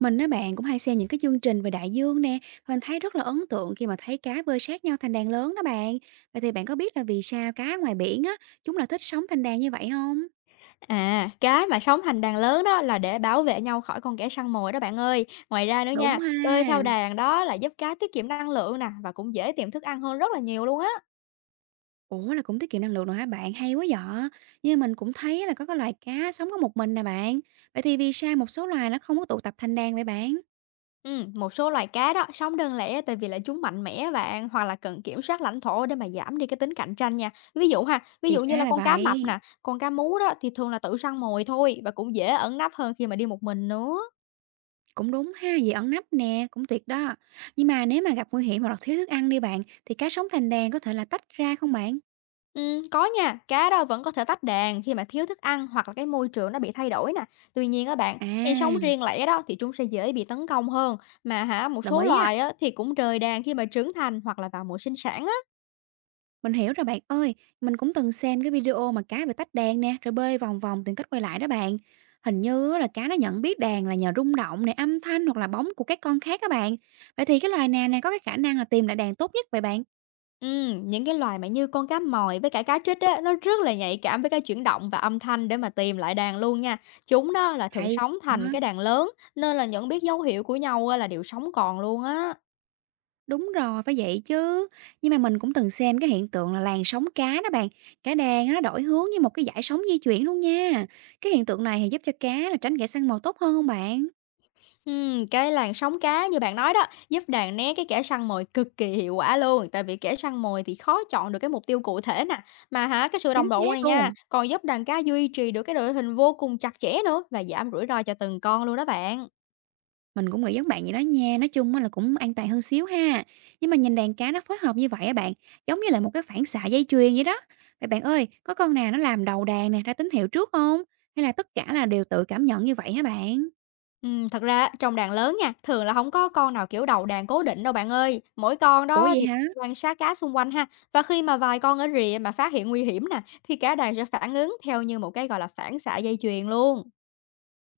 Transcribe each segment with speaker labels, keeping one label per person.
Speaker 1: Mình á bạn cũng hay xem những cái chương trình về đại dương nè, mình thấy rất là ấn tượng khi mà thấy cá bơi sát nhau thành đàn lớn đó bạn. Vậy thì bạn có biết là vì sao cá ngoài biển á, chúng là thích sống thành đàn như vậy không?
Speaker 2: À, cái mà sống thành đàn lớn đó là để bảo vệ nhau khỏi con kẻ săn mồi đó bạn ơi. Ngoài ra nữa nha,
Speaker 1: Đúng ha.
Speaker 2: bơi theo đàn đó là giúp cá tiết kiệm năng lượng nè và cũng dễ tìm thức ăn hơn rất là nhiều luôn á.
Speaker 1: Ủa là cũng tiết kiệm năng lượng rồi hả bạn? Hay quá dạ. Nhưng mình cũng thấy là có cái loài cá sống có một mình nè bạn. Vậy thì vì sao một số loài nó không có tụ tập thành đàn vậy bạn?
Speaker 2: Ừ, một số loài cá đó sống đơn lẻ tại vì là chúng mạnh mẽ bạn hoặc là cần kiểm soát lãnh thổ để mà giảm đi cái tính cạnh tranh nha. Ví dụ ha, ví
Speaker 1: Thì
Speaker 2: dụ như là
Speaker 1: ra là
Speaker 2: con cá mập
Speaker 1: vậy.
Speaker 2: nè, con cá mú đó thì thường là tự săn mồi thôi và cũng dễ ẩn nấp hơn khi mà đi một mình nữa.
Speaker 1: Cũng đúng ha, vì ẩn nấp nè, cũng tuyệt đó. Nhưng mà nếu mà gặp nguy hiểm hoặc là thiếu thức ăn đi bạn, thì cá sống thành đàn có thể là tách ra không bạn?
Speaker 2: Có nha, cá đó vẫn có thể tách đàn khi mà thiếu thức ăn hoặc là cái môi trường nó bị thay đổi nè. Tuy nhiên các bạn, khi sống
Speaker 1: À,
Speaker 2: riêng lẻ đó thì chúng sẽ dễ bị tấn công hơn. Mà hả, một
Speaker 1: Đồng
Speaker 2: số
Speaker 1: ý á,
Speaker 2: loài á thì cũng rời đàn khi mà trưởng thành hoặc là vào mùa sinh sản á.
Speaker 1: mình hiểu rồi bạn ơi, mình cũng từng xem cái video mà cá bị tách đàn nè, rồi bơi vòng vòng tìm cách quay lại đó bạn. Hình như á là cá nó nhận biết đàn là nhờ rung động này, âm thanh hoặc là bóng của các con khác các bạn. Vậy thì cái loài nào này có cái khả năng là tìm lại đàn tốt nhất vậy bạn?
Speaker 2: Những cái loài mà như con cá mòi với cả cá trích á, nó rất là nhạy cảm với cái chuyển động và âm thanh để mà tìm lại đàn luôn nha. Chúng đó là thường
Speaker 1: Hay
Speaker 2: sống thành
Speaker 1: quá.
Speaker 2: cái đàn lớn nên là nhận biết dấu hiệu của nhau á là điều sống còn luôn á.
Speaker 1: Đúng rồi, phải vậy chứ. Nhưng mà mình cũng từng xem cái hiện tượng là làn sóng cá đó bạn. Cá đàn á, nó đổi hướng như một cái dải sóng di chuyển luôn nha. Cái hiện tượng này thì giúp cho cá là tránh kẻ săn mồi tốt hơn không bạn?
Speaker 2: Cái làn sóng cá như bạn nói đó, giúp đàn né cái kẻ săn mồi cực kỳ hiệu quả luôn, tại vì kẻ săn mồi thì khó chọn được cái mục tiêu cụ thể nè. Mà hả, cái sự
Speaker 1: Chính
Speaker 2: đồng bộ này
Speaker 1: xác
Speaker 2: nha,
Speaker 1: luôn.
Speaker 2: còn giúp đàn cá duy trì được cái đội hình vô cùng chặt chẽ nữa và giảm rủi ro cho từng con luôn đó bạn.
Speaker 1: Mình cũng nghĩ giống bạn vậy đó nha, nói chung á là cũng an toàn hơn xíu ha. Nhưng mà nhìn đàn cá nó phối hợp như vậy á bạn, giống như là một cái phản xạ dây chuyền vậy đó. Vậy bạn ơi, có con nào nó làm đầu đàn nè, ra tín hiệu trước không? Hay là tất cả là đều tự cảm nhận như vậy hả bạn?
Speaker 2: Thật ra á, trong đàn lớn nha, thường là không có con nào kiểu đầu đàn cố định đâu bạn ơi. Mỗi con
Speaker 1: Ủa
Speaker 2: đó
Speaker 1: vậy
Speaker 2: thì
Speaker 1: hả?
Speaker 2: quan sát cá xung quanh ha. Và khi mà vài con ở rìa mà phát hiện nguy hiểm nè, thì cả đàn sẽ phản ứng theo như một cái gọi là phản xạ dây chuyền luôn.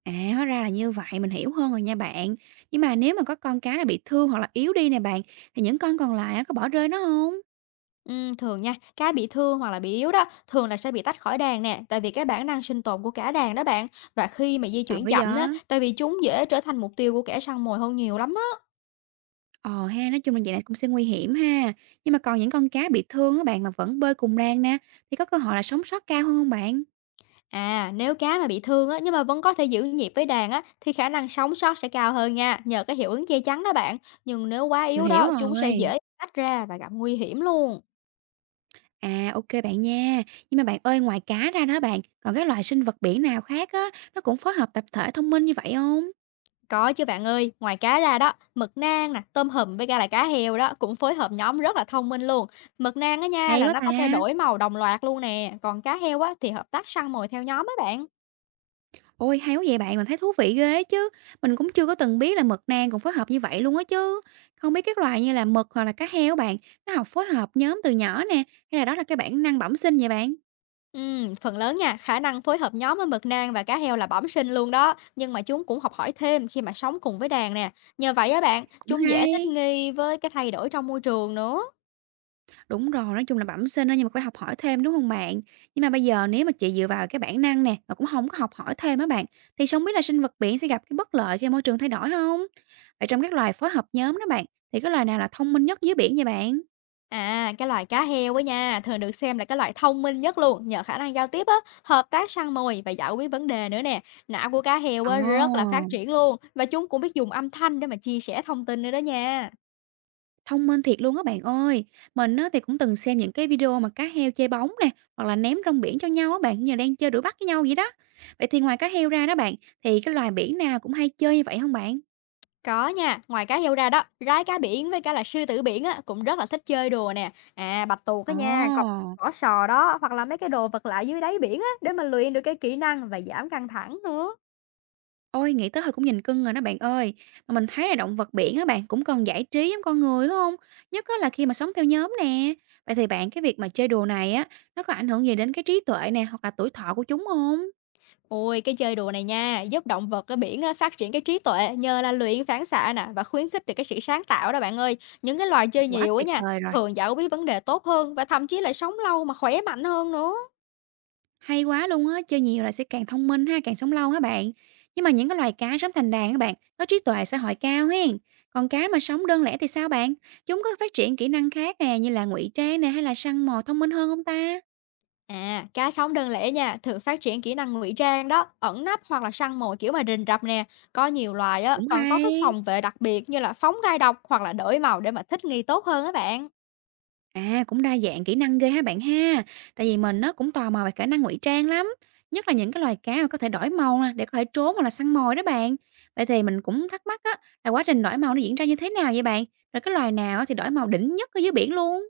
Speaker 1: À hóa ra là như vậy, mình hiểu hơn rồi nha bạn. Nhưng mà nếu mà có con cá là bị thương hoặc là yếu đi nè bạn, thì những con còn lại á, có bỏ rơi nó không?
Speaker 2: Thường nha, cá bị thương hoặc là bị yếu đó, thường là sẽ bị tách khỏi đàn nè, tại vì cái bản năng sinh tồn của cả đàn đó bạn. Và khi mà di
Speaker 1: Tội
Speaker 2: chuyển
Speaker 1: vậy.
Speaker 2: chậm á, tại vì chúng dễ trở thành mục tiêu của kẻ săn mồi hơn nhiều lắm á.
Speaker 1: Ờ ha, nói chung là vậy này cũng sẽ nguy hiểm ha. Nhưng mà còn những con cá bị thương á bạn mà vẫn bơi cùng đoàn nè, thì có cơ hội là sống sót cao hơn không bạn?
Speaker 2: À, nếu cá mà bị thương á, nhưng mà vẫn có thể giữ nhịp với đàn á, thì khả năng sống sót sẽ cao hơn nha, nhờ cái hiệu ứng che chắn đó bạn. Nhưng nếu quá
Speaker 1: Mình
Speaker 2: yếu
Speaker 1: hiểu
Speaker 2: đó, chúng sẽ
Speaker 1: rồi.
Speaker 2: dễ tách ra và gặp nguy hiểm luôn.
Speaker 1: À, ok bạn nha. Nhưng mà bạn ơi, ngoài cá ra đó bạn, còn cái loài sinh vật biển nào khác á, nó cũng phối hợp tập thể thông minh như vậy không?
Speaker 2: Có chứ bạn ơi, ngoài cá ra đó, mực nang nè, tôm hùm với cả là cá heo đó cũng phối hợp nhóm rất là thông minh luôn. Mực nang á nha
Speaker 1: Hay
Speaker 2: là
Speaker 1: quá
Speaker 2: nó
Speaker 1: ta!
Speaker 2: có thể đổi màu đồng loạt luôn nè, còn cá heo á thì hợp tác săn mồi theo nhóm á bạn.
Speaker 1: Ôi, hay quá vậy bạn, mình thấy thú vị ghê á chứ. Mình cũng chưa có từng biết là mực nang cũng phối hợp như vậy luôn á chứ. Không biết các loài như là mực hoặc là cá heo bạn, nó học phối hợp nhóm từ nhỏ nè, hay là đó là cái bản năng bẩm sinh vậy bạn?
Speaker 2: Phần lớn nha, khả năng phối hợp nhóm ở mực nang và cá heo là bẩm sinh luôn đó, nhưng mà chúng cũng học hỏi thêm khi mà sống cùng với đàn nè. Nhờ vậy á bạn,
Speaker 1: Cũng
Speaker 2: chúng dễ thích
Speaker 1: hay.
Speaker 2: nghi với cái thay đổi trong môi trường nữa.
Speaker 1: Đúng rồi, nói chung là bẩm sinh á, nhưng mà phải học hỏi thêm, đúng không bạn? Nhưng mà bây giờ nếu mà chị dựa vào cái bản năng nè, mà cũng không có học hỏi thêm á bạn, thì sao biết là sinh vật biển sẽ gặp cái bất lợi khi môi trường thay đổi không? Vậy trong các loài phối hợp nhóm đó bạn, thì cái loài nào là thông minh nhất dưới biển vậy bạn?
Speaker 2: À, cái loài cá heo á nha, thường được xem là cái loài thông minh nhất luôn, nhờ khả năng giao tiếp á, hợp tác săn mồi và giải quyết vấn đề nữa nè. Não của cá heo
Speaker 1: Ồ,
Speaker 2: á rất là phát triển luôn và chúng cũng biết dùng âm thanh để mà chia sẻ thông tin nữa đó nha.
Speaker 1: thông minh thiệt luôn á bạn ơi! Mình á, thì cũng từng xem những cái video mà cá heo chơi bóng nè, hoặc là ném rong biển cho nhau á bạn, như là đang chơi đuổi bắt với nhau vậy đó. Vậy thì ngoài cá heo ra đó bạn, thì cái loài biển nào cũng hay chơi như vậy không bạn?
Speaker 2: Có nha, ngoài cá heo ra đó, rái cá biển với cả là sư tử biển á cũng rất là thích chơi đùa nè. À, bạch tuộc á nha, còn
Speaker 1: Ồ!
Speaker 2: vỏ sò đó hoặc là mấy cái đồ vật lạ dưới đáy biển á để mà luyện được cái kỹ năng và giảm căng thẳng nữa.
Speaker 1: Ôi, nghĩ tới thôi cũng nhìn cưng rồi đó bạn ơi. Mà mình thấy là động vật biển á bạn cũng cần giải trí giống con người, đúng không? Nhất á là khi mà sống theo nhóm nè. Vậy thì bạn cái việc mà chơi đùa này á, nó có ảnh hưởng gì đến cái trí tuệ nè, hoặc là tuổi thọ của chúng không?
Speaker 2: Ôi, cái chơi đùa này nha, giúp động vật ở biển á, phát triển cái trí tuệ nhờ là luyện phản xạ nè và khuyến khích được cái sự sáng tạo đó bạn ơi. Những cái loài chơi
Speaker 1: Quá
Speaker 2: nhiều á
Speaker 1: tuyệt
Speaker 2: nha,
Speaker 1: vời rồi,
Speaker 2: thường giải quyết vấn đề tốt hơn và thậm chí là sống lâu mà khỏe mạnh hơn nữa.
Speaker 1: hay quá luôn á, chơi nhiều là sẽ càng thông minh ha, càng sống lâu hả bạn? Nhưng mà những cái loài cá sống thành đàn các bạn, có trí tuệ xã hội cao hen. Còn cá mà sống đơn lẻ thì sao bạn? Chúng có phát triển kỹ năng khác nè, như là ngụy trang nè, hay là săn mồi thông minh hơn hông ta?
Speaker 2: À, cá sống đơn lẻ nha, thường phát triển kỹ năng ngụy trang đó, ẩn nấp hoặc là săn mồi kiểu mà rình rập nè. Có nhiều loài á,
Speaker 1: Cũng
Speaker 2: còn có cái
Speaker 1: hay.
Speaker 2: phòng vệ đặc biệt như là phóng gai độc hoặc là đổi màu để mà thích nghi tốt hơn á bạn.
Speaker 1: À, cũng đa dạng kỹ năng ghê ha bạn ha. Tại vì mình nó cũng tò mò về khả năng ngụy trang lắm, nhất là những cái loài cá mà có thể đổi màu nè, để có thể trốn hoặc là săn mồi đó bạn. Vậy thì mình cũng thắc mắc á là quá trình đổi màu nó diễn ra như thế nào vậy bạn? Rồi cái loài nào á thì đổi màu đỉnh nhất ở dưới biển luôn?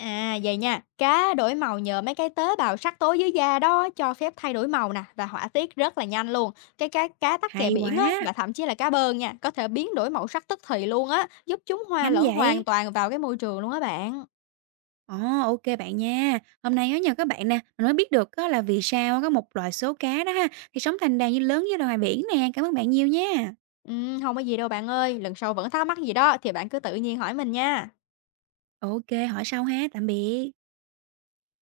Speaker 2: À, vậy nha, cá đổi màu nhờ mấy cái tế bào sắc tố dưới da đó cho phép thay đổi màu nè và hỏa tiết rất là nhanh luôn. Cái cá cá tắc kè
Speaker 1: Hay
Speaker 2: biển á và
Speaker 1: quá,
Speaker 2: thậm chí là cá bơn nha, có thể biến đổi màu sắc tức thì luôn á, giúp chúng hòa
Speaker 1: nhanh
Speaker 2: lẫn hoàn
Speaker 1: vậy.
Speaker 2: toàn vào cái môi trường luôn á bạn.
Speaker 1: Ồ, ok bạn nha. Hôm nay á nhờ các bạn nè, mình mới biết được á là vì sao có một loài số cá đó ha thì sống thành đàn như lớn như loài biển nè. Cảm ơn bạn nhiều nha.
Speaker 2: Ừ, không có gì đâu bạn ơi, lần sau vẫn thắc mắc gì đó thì bạn cứ tự nhiên hỏi mình nha.
Speaker 1: Ok, hỏi sau ha. Tạm biệt.